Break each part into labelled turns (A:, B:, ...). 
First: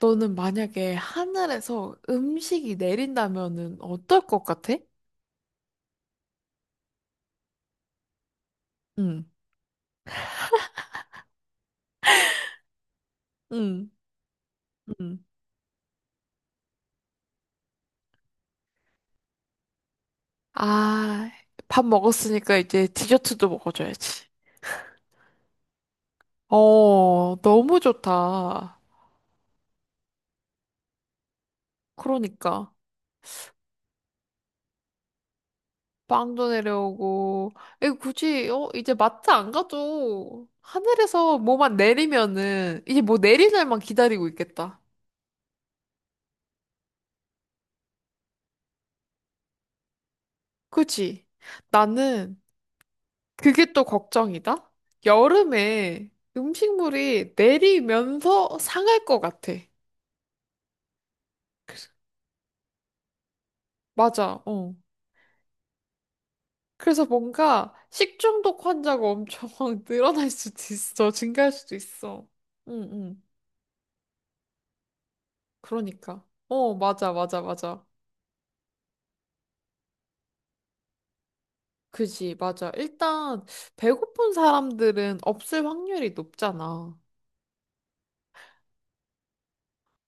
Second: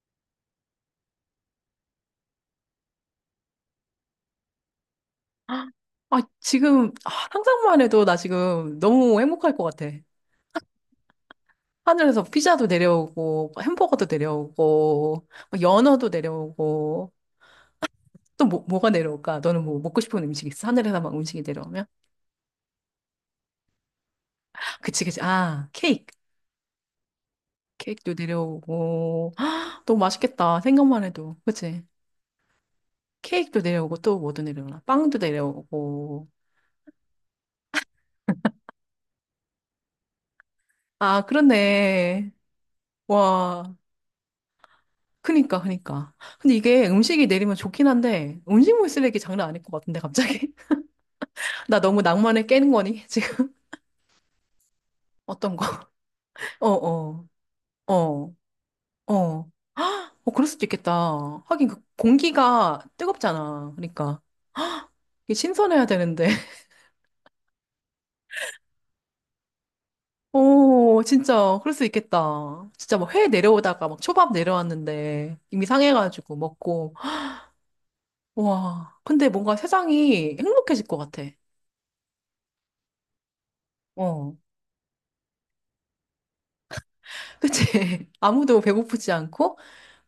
A: 너는 만약에 하늘에서 음식이 내린다면은 어떨 것 같아?
B: 아, 지금 상상만 해도 나 지금 너무
A: 응,
B: 행복할 것 같아. 하늘에서 피자도 내려오고,
A: 응,
B: 햄버거도
A: 응.
B: 내려오고, 뭐 연어도 내려오고, 또 뭐가 내려올까? 너는 뭐 먹고 싶은 음식 있어? 하늘에서 막
A: 아,
B: 음식이
A: 밥
B: 내려오면?
A: 먹었으니까 이제 디저트도 먹어줘야지.
B: 그치, 그치. 아, 케이크.
A: 너무
B: 케이크도
A: 좋다.
B: 내려오고. 헉, 너무 맛있겠다. 생각만 해도. 그치?
A: 그러니까.
B: 케이크도 내려오고, 또 뭐도 내려오나? 빵도 내려오고.
A: 빵도 내려오고. 에 이제 마트 안 가도
B: 아,
A: 하늘에서 뭐만
B: 그렇네.
A: 내리면은 이제 뭐 내릴
B: 와.
A: 날만 기다리고 있겠다.
B: 그니까, 그니까. 근데 이게 음식이 내리면 좋긴 한데, 음식물 쓰레기 장난 아닐 것 같은데, 갑자기?
A: 그치?
B: 나 너무
A: 나는
B: 낭만을 깨는 거니? 지금.
A: 그게 또 걱정이다.
B: 어떤 거?
A: 여름에
B: 어, 어,
A: 음식물이
B: 어,
A: 내리면서 상할 것
B: 어.
A: 같아.
B: 어, 그럴 수도 있겠다. 하긴 그 공기가 뜨겁잖아. 그러니까.
A: 맞아,
B: 이게 신선해야 되는데.
A: 그래서 뭔가 식중독 환자가 엄청 늘어날 수도
B: 오,
A: 있어. 증가할
B: 진짜, 그럴
A: 수도
B: 수
A: 있어.
B: 있겠다.
A: 응,
B: 진짜 막
A: 응.
B: 회 내려오다가 막 초밥 내려왔는데, 이미
A: 그러니까.
B: 상해가지고 먹고.
A: 맞아, 맞아.
B: 와, 근데 뭔가 세상이 행복해질 것 같아.
A: 그지, 맞아. 일단, 배고픈
B: 어.
A: 사람들은 없을 확률이 높잖아.
B: 그치? 아무도 배고프지 않고.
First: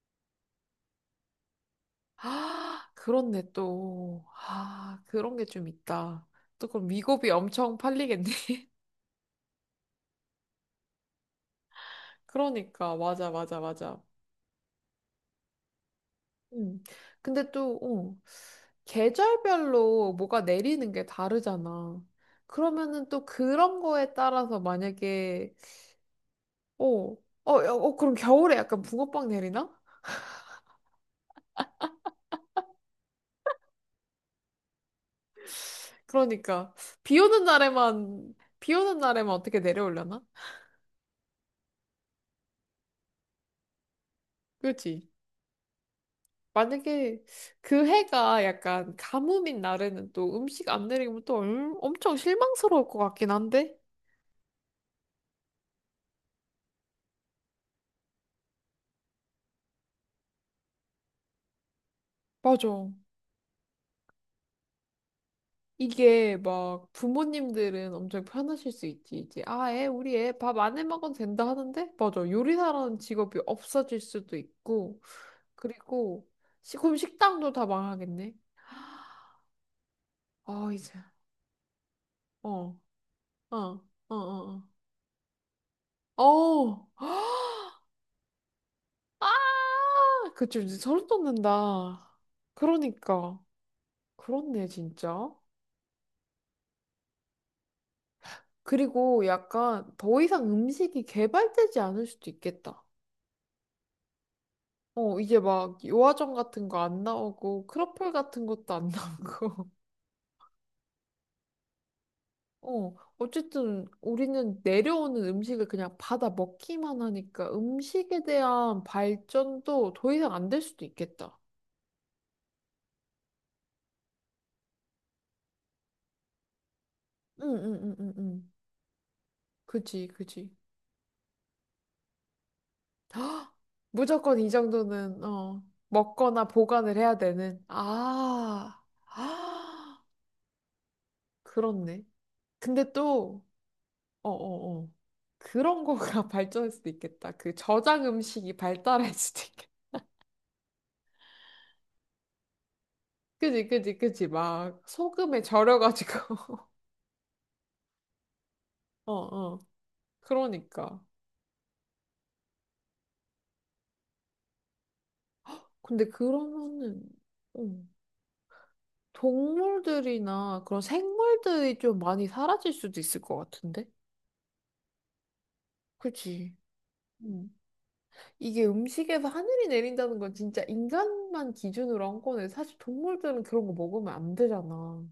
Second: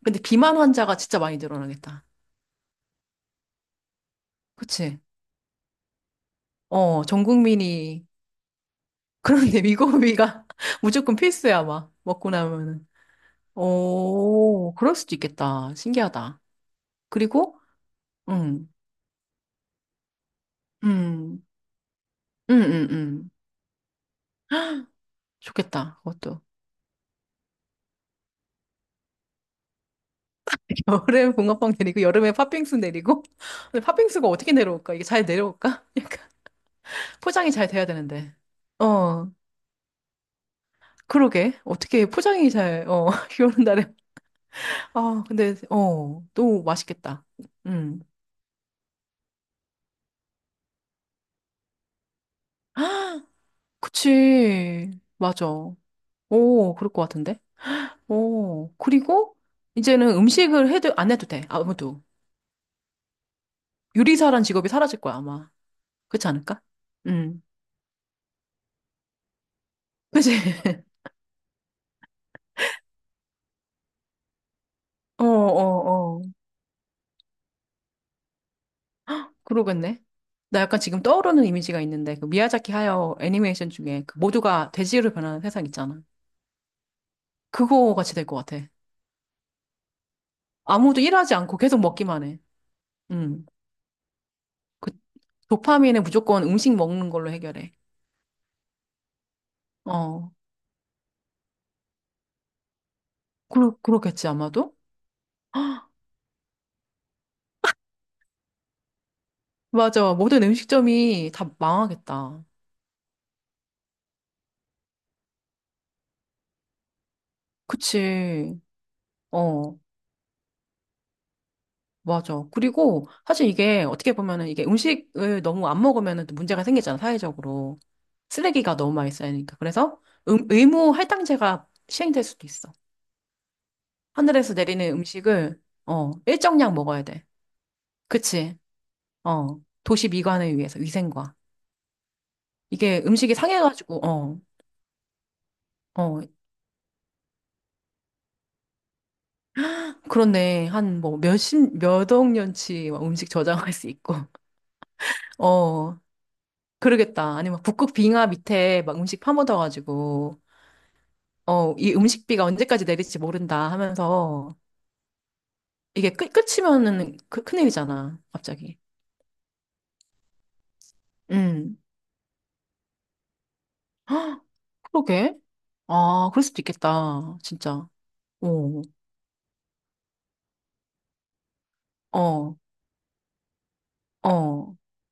B: 근데 비만 환자가 진짜 많이 늘어나겠다.
A: 아, 그렇네, 또.
B: 그치?
A: 아, 그런 게 좀 있다. 또 그럼
B: 어, 전
A: 위고비 엄청
B: 국민이.
A: 팔리겠네.
B: 그런데 미고비가 무조건 필수야, 아마. 먹고 나면은.
A: 그러니까 맞아.
B: 오, 그럴 수도 있겠다. 신기하다.
A: 음. 근데
B: 그리고,
A: 또,
B: 음,
A: 계절별로 뭐가 내리는 게
B: 음,
A: 다르잖아.
B: 음, 음,
A: 그러면은 또
B: 음.
A: 그런 거에 따라서 만약에,
B: 좋겠다, 그것도.
A: 어, 어, 야, 어, 그럼 겨울에 약간 붕어빵 내리나?
B: 여름에 붕어빵 내리고, 여름에 팥빙수 내리고. 근데 팥빙수가 어떻게 내려올까? 이게 잘 내려올까? 약간
A: 그러니까 비 오는
B: 포장이 잘 돼야 되는데.
A: 날에만 비 오는
B: 어,
A: 날에만 어떻게 내려오려나?
B: 그러게. 어떻게 포장이 잘, 어, 비 오는 날에.
A: 그렇지.
B: 아, 근데, 어, 또
A: 만약에
B: 맛있겠다.
A: 그
B: 음.
A: 해가 약간 가뭄인 날에는 또 음식 안 내리면 엄청 실망스러울 것
B: 아,
A: 같긴 한데.
B: 그치. 맞아. 오, 그럴 것 같은데? 오, 그리고 이제는 음식을 해도, 안 해도 돼. 아무도.
A: 맞아.
B: 요리사란 직업이 사라질 거야, 아마. 그렇지
A: 이게
B: 않을까?
A: 막
B: 음.
A: 부모님들은 엄청 편하실 수 있지. 우리
B: 그치?
A: 애 밥 안 해 먹어도 된다 하는데? 맞아. 요리사라는 직업이 없어질 수도 있고.
B: 어, 어, 어.
A: 그리고 그럼 식당도 다 망하겠네.
B: 그러겠네. 나
A: 아,
B: 약간
A: 이제.
B: 지금 떠오르는 이미지가 있는데, 그 미야자키
A: 어,
B: 하야
A: 어,
B: 애니메이션 중에
A: 어,
B: 그
A: 어.
B: 모두가 돼지로 변하는 세상 있잖아.
A: 어. 어.
B: 그거 같이 될 것 같아.
A: 아! 그쵸. 이제
B: 아무도
A: 소름
B: 일하지 않고 계속
A: 돋는다.
B: 먹기만 해.
A: 그러니까.
B: 음.
A: 그렇네,
B: 그
A: 진짜.
B: 도파민은 무조건 음식 먹는 걸로 해결해.
A: 그리고 약간 더
B: 어,
A: 이상 음식이 개발되지 않을 수도 있겠다.
B: 그렇겠지, 아마도?
A: 이제 막 요아정 같은 거 안 나오고 크로플 같은 것도 안 나오고.
B: 맞아. 모든 음식점이 다 망하겠다.
A: 어쨌든 우리는 내려오는 음식을 그냥 받아 먹기만 하니까 음식에
B: 그치.
A: 대한
B: 어,
A: 발전도 더 이상 안 될 수도 있겠다.
B: 맞아. 그리고 사실 이게 어떻게 보면은 이게 음식을 너무 안 먹으면은 또 문제가 생기잖아,
A: 응,
B: 사회적으로.
A: 응, 응, 응, 응.
B: 쓰레기가 너무 많이 쌓이니까. 그래서
A: 그지, 그지.
B: 의무 할당제가 시행될 수도 있어.
A: 무조건 이
B: 하늘에서 내리는
A: 정도는
B: 음식을, 어,
A: 먹거나
B: 일정량
A: 보관을
B: 먹어야
A: 해야
B: 돼.
A: 되는.
B: 그치. 어, 도시 미관을 위해서, 위생과.
A: 그렇네. 근데
B: 이게 음식이
A: 또
B: 상해가지고, 어.
A: 어어어. 그런
B: 어,
A: 거가 발전할 수도 있겠다. 그 저장 음식이 발달할 수도 있겠다.
B: 그렇네. 한 뭐 몇십, 몇억 년치 막 음식
A: 그지,
B: 저장할 수
A: 그지,
B: 있고.
A: 그지. 막 소금에
B: 어,
A: 절여가지고.
B: 그러겠다. 아니면 북극 빙하 밑에 막
A: 어,
B: 음식
A: 어.
B: 파묻어가지고,
A: 그러니까.
B: 어, 이 음식비가 언제까지 내릴지 모른다 하면서,
A: 근데
B: 이게 끝,
A: 그러면은,
B: 끝이면은 그,
A: 음,
B: 큰일이잖아. 갑자기.
A: 동물들이나 그런 생물들이
B: 음.
A: 좀 많이 사라질 수도 있을 것 같은데?
B: 헉, 그러게. 아, 그럴
A: 그지.
B: 수도 있겠다.
A: 음.
B: 진짜.
A: 이게
B: 오,
A: 음식에서 하늘이 내린다는 건 진짜 인간만 기준으로 한 거네.
B: 어,
A: 사실 동물들은 그런 거 먹으면 안
B: 어.
A: 되잖아.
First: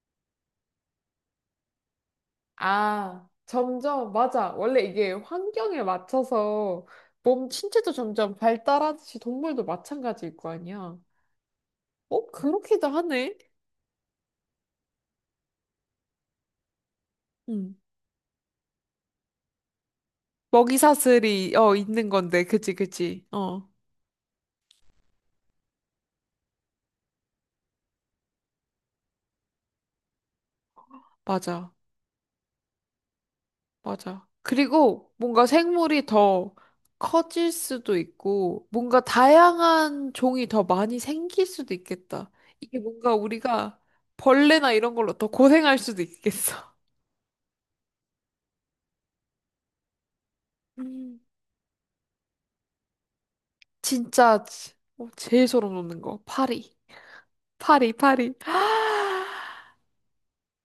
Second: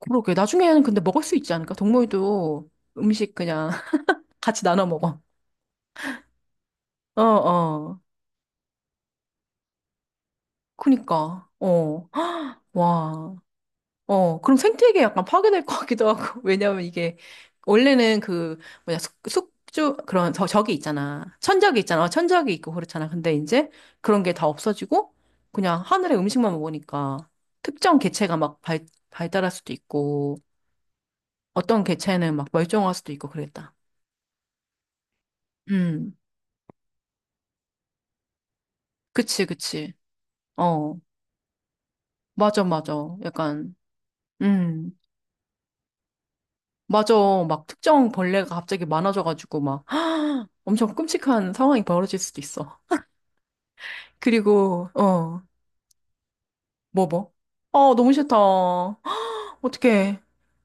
B: 그러게. 나중에는 근데 먹을 수 있지 않을까? 동물도 음식 그냥
A: 점점, 맞아.
B: 같이
A: 원래
B: 나눠
A: 이게
B: 먹어.
A: 환경에 맞춰서
B: 어,
A: 몸 신체도
B: 어.
A: 점점 발달하듯이 동물도 마찬가지일 거 아니야.
B: 그니까. 어.
A: 어, 그렇기도 하네.
B: 와, 어, 그럼 생태계 약간 파괴될 것 같기도 하고, 왜냐면 이게,
A: 응.
B: 원래는 그, 뭐냐, 숙주, 그런, 저, 저기
A: 먹이
B: 있잖아.
A: 사슬이,
B: 천적이 있잖아.
A: 있는
B: 어,
A: 건데.
B: 천적이 있고
A: 그치,
B: 그렇잖아.
A: 그치.
B: 근데
A: 어,
B: 이제 그런 게 다 없어지고, 그냥 하늘의 음식만 먹으니까, 특정 개체가 막 발달할 수도 있고,
A: 맞아.
B: 어떤 개체는 막 멸종할 수도 있고 그랬다.
A: 맞아. 그리고 뭔가 생물이
B: 음,
A: 더 커질 수도 있고, 뭔가
B: 그치, 그치.
A: 다양한 종이 더
B: 어,
A: 많이 생길 수도 있겠다.
B: 맞아,
A: 이게
B: 맞아.
A: 뭔가
B: 약간,
A: 우리가 벌레나 이런
B: 음.
A: 걸로 더 고생할 수도 있겠어.
B: 맞아. 막 특정 벌레가 갑자기 많아져가지고 막 엄청
A: 음.
B: 끔찍한 상황이 벌어질 수도 있어.
A: 진짜
B: 그리고 어,
A: 제일 소름 돋는 거. 파리.
B: 뭐 뭐?
A: 파리,
B: 어, 너무
A: 파리.
B: 싫다. 어떡해.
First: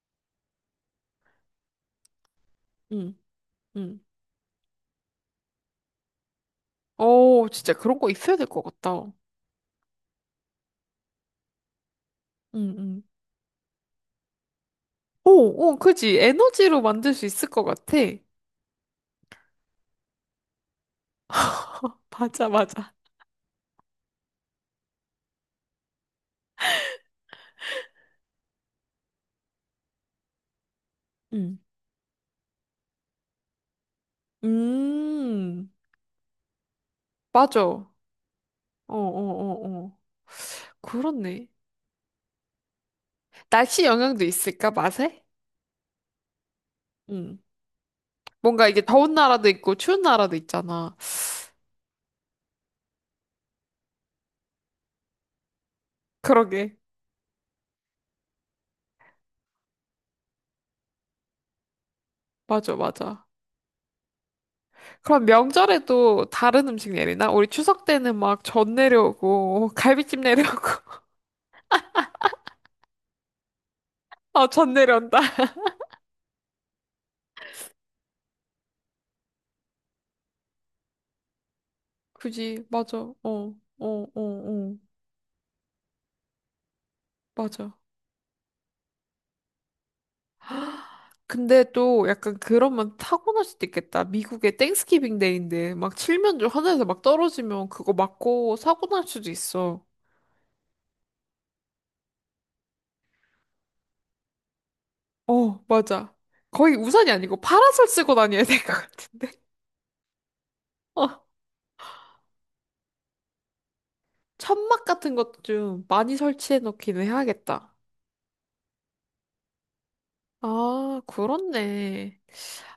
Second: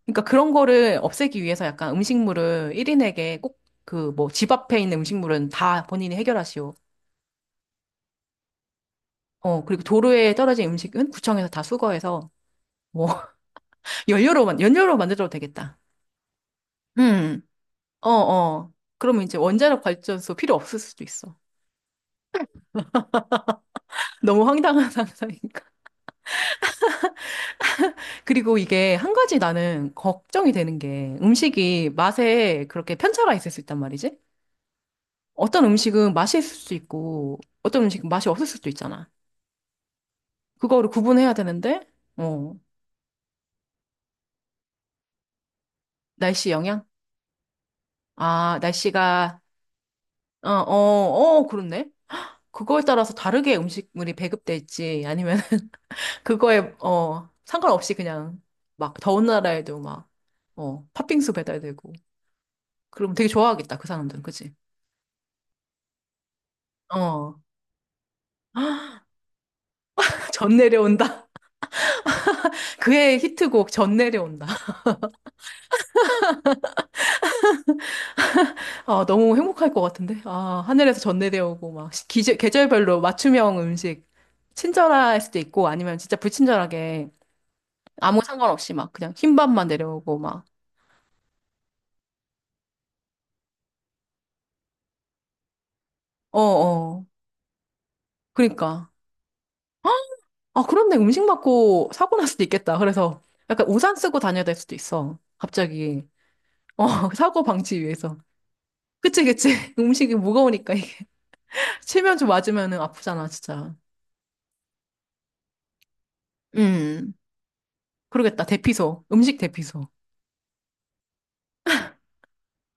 B: 그러니까 그런 거를 없애기 위해서 약간 음식물을
A: 응,
B: 1인에게 꼭,
A: 응.
B: 그 뭐 집 앞에 있는 음식물은 다 본인이 해결하시오.
A: 오, 진짜 그런 거 있어야 될 것 같다.
B: 어, 그리고 도로에 떨어진 음식은 구청에서 다 수거해서
A: 응, 응.
B: 뭐 연료로만 연료로 만들어도 되겠다.
A: 그지. 에너지로 만들 수
B: 음.
A: 있을 것 같아.
B: 어, 어. 그러면 이제 원자력 발전소 필요 없을 수도 있어.
A: 맞아, 맞아.
B: 너무 황당한 상상이. 그리고 이게 한 가지 나는 걱정이 되는 게
A: 응.
B: 음식이 맛에 그렇게 편차가 있을 수 있단 말이지? 어떤
A: 음,
B: 음식은 맛이 있을 수 있고
A: 맞아.
B: 어떤 음식은 맛이 없을 수도
A: 어,
B: 있잖아.
A: 어, 어.
B: 그거를 구분해야
A: 그렇네.
B: 되는데, 어,
A: 날씨 영향도 있을까, 맛에?
B: 날씨 영향?
A: 응.
B: 아,
A: 뭔가 이게 더운
B: 날씨가,
A: 나라도 있고 추운 나라도
B: 어, 어,
A: 있잖아.
B: 어, 그렇네. 그거에 따라서 다르게 음식물이 배급될지 아니면 그거에,
A: 그러게.
B: 어, 상관없이 그냥 막 더운 나라에도 막, 어, 팥빙수 배달되고.
A: 맞아,
B: 그러면
A: 맞아.
B: 되게 좋아하겠다, 그 사람들은. 그치?
A: 그럼 명절에도 다른 음식 내리나?
B: 어.
A: 우리 추석 때는 막 전 내려오고, 갈비찜
B: 전
A: 내려오고,
B: 내려온다. 그의 히트곡 전내려 온다.
A: 전 내려온다.
B: 아, 너무 행복할 것 같은데. 아, 하늘에서 전내려 오고 막 기제,
A: 굳이, 맞아.
B: 계절별로 맞춤형 음식 친절할 수도 있고 아니면 진짜 불친절하게
A: 맞아.
B: 아무 상관없이 막 그냥 흰밥만 내려오고 막.
A: 근데 또 약간 그러면 타고날 수도 있겠다. 미국의 땡스기빙 데이인데, 막
B: 어,
A: 칠면조 하늘에서 막
B: 어.
A: 떨어지면 그거 맞고 사고
B: 그러니까.
A: 날 수도 있어.
B: 아, 그런데 음식 맞고 사고 날 수도 있겠다. 그래서 약간 우산 쓰고 다녀야 될 수도 있어.
A: 어,
B: 갑자기.
A: 맞아. 거의
B: 어,
A: 우산이 아니고
B: 사고 방지
A: 파라솔 쓰고
B: 위해서.
A: 다녀야 될 것
B: 그치,
A: 같은데?
B: 그치. 음식이 무거우니까 이게.
A: 어,
B: 체면 좀 맞으면 아프잖아, 진짜.
A: 천막 같은 것도 좀 많이 설치해 놓기는
B: 음.
A: 해야겠다.
B: 그러겠다. 대피소. 음식 대피소.
A: 아, 그렇네.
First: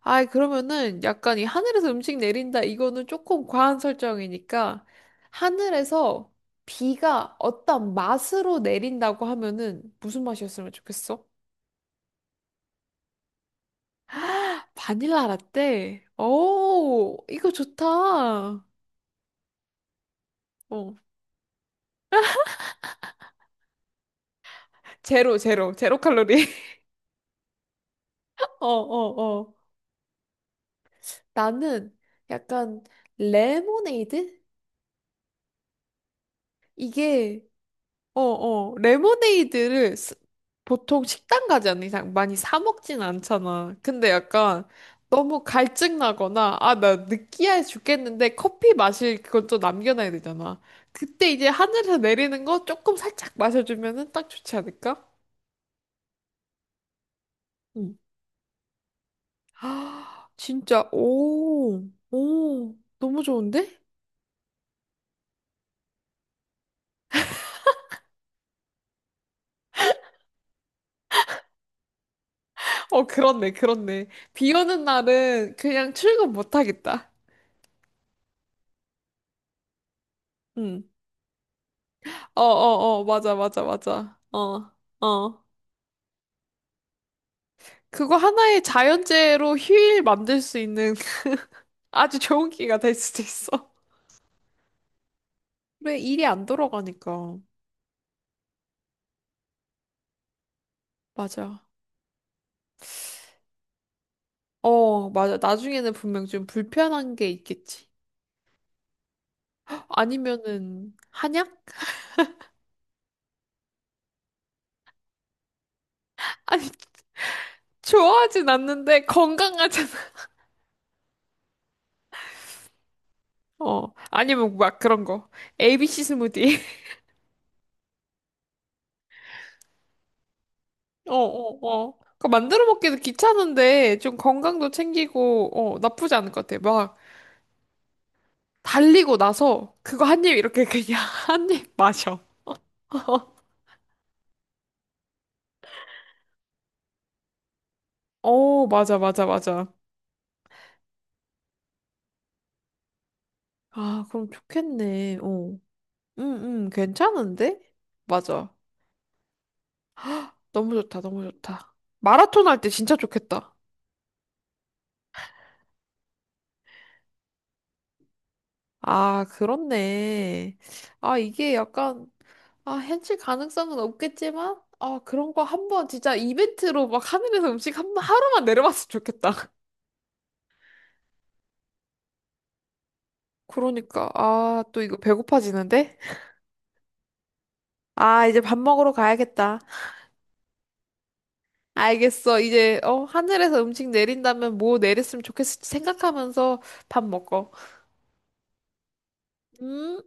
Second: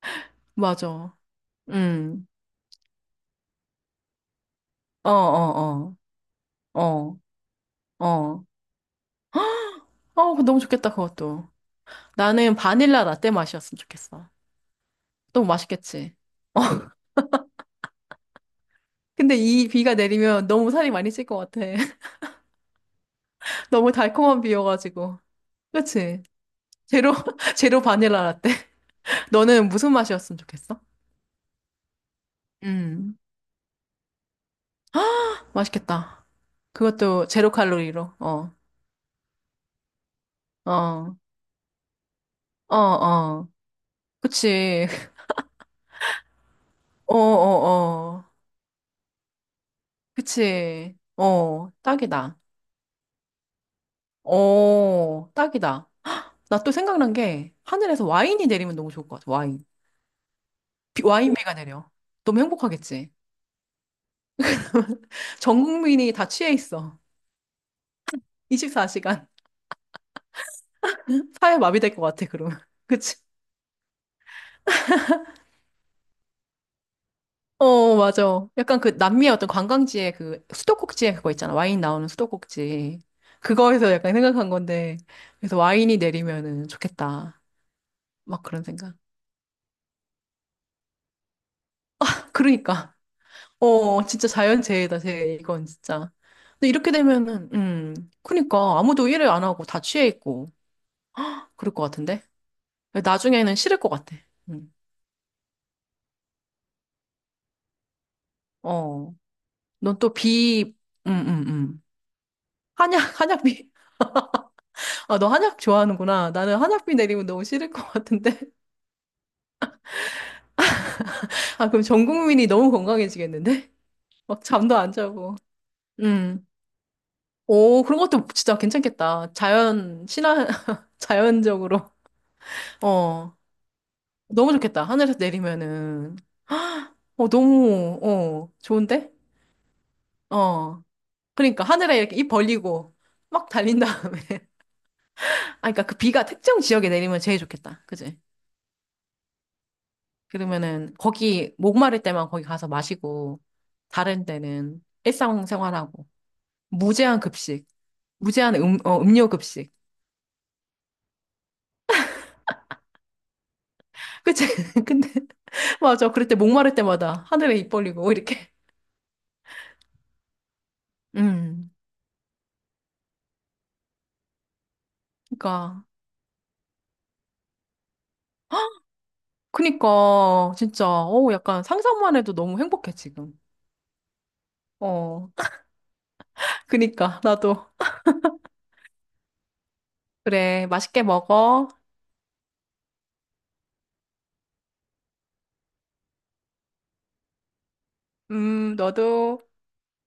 A: 그러면은
B: 맞아.
A: 약간 이 하늘에서 음식
B: 음.
A: 내린다, 이거는 조금 과한 설정이니까,
B: 어, 어,
A: 하늘에서
B: 어.
A: 비가
B: 어,
A: 어떤
B: 어.
A: 맛으로 내린다고 하면은 무슨
B: 어, 그거 너무
A: 맛이었으면
B: 좋겠다,
A: 좋겠어?
B: 그것도. 나는 바닐라 라떼 맛이었으면 좋겠어.
A: 바닐라
B: 너무
A: 라떼.
B: 맛있겠지?
A: 오, 이거 좋다.
B: 근데 이 비가 내리면 너무 살이 많이 찔 것 같아. 너무 달콤한 비여가지고.
A: 제로
B: 그치?
A: 칼로리.
B: 제로, 제로 바닐라 라떼.
A: 어, 어, 어.
B: 너는 무슨 맛이었으면 좋겠어?
A: 나는 약간
B: 음,
A: 레모네이드?
B: 맛있겠다. 그것도
A: 이게
B: 제로 칼로리로. 어,
A: 레모네이드를 보통
B: 어,
A: 식당 가지 않는 이상 많이 사
B: 어,
A: 먹진
B: 어.
A: 않잖아. 근데 약간
B: 그치.
A: 너무 갈증 나거나, 아, 나
B: 어,
A: 느끼해
B: 어, 어.
A: 죽겠는데 커피 마실 그걸 또 남겨놔야 되잖아.
B: 그치.
A: 그때 이제
B: 어,
A: 하늘에서
B: 딱이다.
A: 내리는 거 조금 살짝 마셔주면은 딱 좋지 않을까?
B: 어, 딱이다. 나 또 생각난 게
A: 응.
B: 하늘에서 와인이 내리면 너무 좋을 것 같아. 와인.
A: 아, 진짜,
B: 비- 와인비가 내려. 너무
A: 오,
B: 행복하겠지.
A: 너무 좋은데?
B: 전 국민이 다 취해 있어. 24시간. 사회 마비될 것 같아, 그러면.
A: 어,
B: 그치?
A: 그렇네. 비 오는 날은 그냥 출근 못 하겠다.
B: 어, 맞아. 약간 그 남미의 어떤 관광지에 그
A: 응.
B: 수도꼭지에 그거 있잖아. 와인 나오는 수도꼭지.
A: 맞아, 맞아,
B: 그거에서 약간
A: 맞아.
B: 생각한
A: 어,
B: 건데.
A: 어.
B: 그래서 와인이 내리면은 좋겠다.
A: 그거
B: 막
A: 하나의
B: 그런 생각.
A: 자연재해로 휴일 만들 수 있는 아주 좋은 기회가 될
B: 그러니까.
A: 수도 있어.
B: 어, 진짜 자연재해다, 재해, 이건
A: 그래,
B: 진짜.
A: 일이 안
B: 근데 이렇게
A: 돌아가니까.
B: 되면은, 그니까, 아무도 일을 안 하고 다 취해 있고,
A: 맞아.
B: 그럴 것 같은데? 나중에는 싫을 것 같아. 음.
A: 어, 맞아. 나중에는 분명 좀 불편한 게 있겠지.
B: 어, 넌 또 비,
A: 아니면은,
B: 음, 음,
A: 한약?
B: 음. 한약, 한약비. 아, 너 한약 좋아하는구나. 나는
A: 아니,
B: 한약비 내리면 너무 싫을 것 같은데?
A: 좋아하진 않는데 건강하잖아.
B: 아, 그럼 전 국민이 너무 건강해지겠는데? 막
A: 아니면
B: 잠도
A: 막
B: 안
A: 그런 거.
B: 자고.
A: ABC
B: 음.
A: 스무디.
B: 오, 그런 것도 진짜 괜찮겠다. 자연, 친화,
A: 어, 어,
B: 자연적으로.
A: 어. 그 만들어 먹기도
B: 어.
A: 귀찮은데 좀
B: 너무
A: 건강도
B: 좋겠다. 하늘에서
A: 챙기고, 나쁘지
B: 내리면은.
A: 않을 것 같아. 막
B: 헉! 어, 너무, 어, 좋은데?
A: 달리고 나서 그거 한 입 이렇게
B: 어.
A: 그냥 한
B: 그러니까
A: 입
B: 하늘에 이렇게
A: 마셔.
B: 입 벌리고 막 달린 다음에. 아, 그러니까 그 비가 특정 지역에 내리면 제일 좋겠다. 그지?
A: 어, 맞아, 맞아.
B: 그러면은 거기 목마를 때만 거기 가서 마시고
A: 아,
B: 다른
A: 그럼
B: 때는
A: 좋겠네. 어. 응,
B: 일상생활하고
A: 응,
B: 무제한
A: 괜찮은데?
B: 급식,
A: 맞아.
B: 무제한 어, 음료 급식.
A: 너무 좋다. 마라톤 할 때 진짜 좋겠다.
B: 그치? 근데 맞아. 그럴 때 목마를 때마다 하늘에 입 벌리고 이렇게.
A: 아, 그렇네. 아, 이게
B: 음.
A: 약간, 아, 현실 가능성은 없겠지만, 아, 그런 거
B: 그러니까
A: 한번 진짜 이벤트로 막 하늘에서 음식 한 번, 하루만 내려봤으면 좋겠다.
B: 그니까 진짜 어 약간 상상만 해도 너무 행복해 지금.
A: 그러니까, 아, 또 이거
B: 어.
A: 배고파지는데?
B: 그니까 나도
A: 아, 이제 밥 먹으러 가야겠다.
B: 그래. 맛있게 먹어.
A: 알겠어. 이제 하늘에서 음식 내린다면 뭐 내렸으면 좋겠을지 생각하면서 밥 먹어.
B: 너도.
A: 음.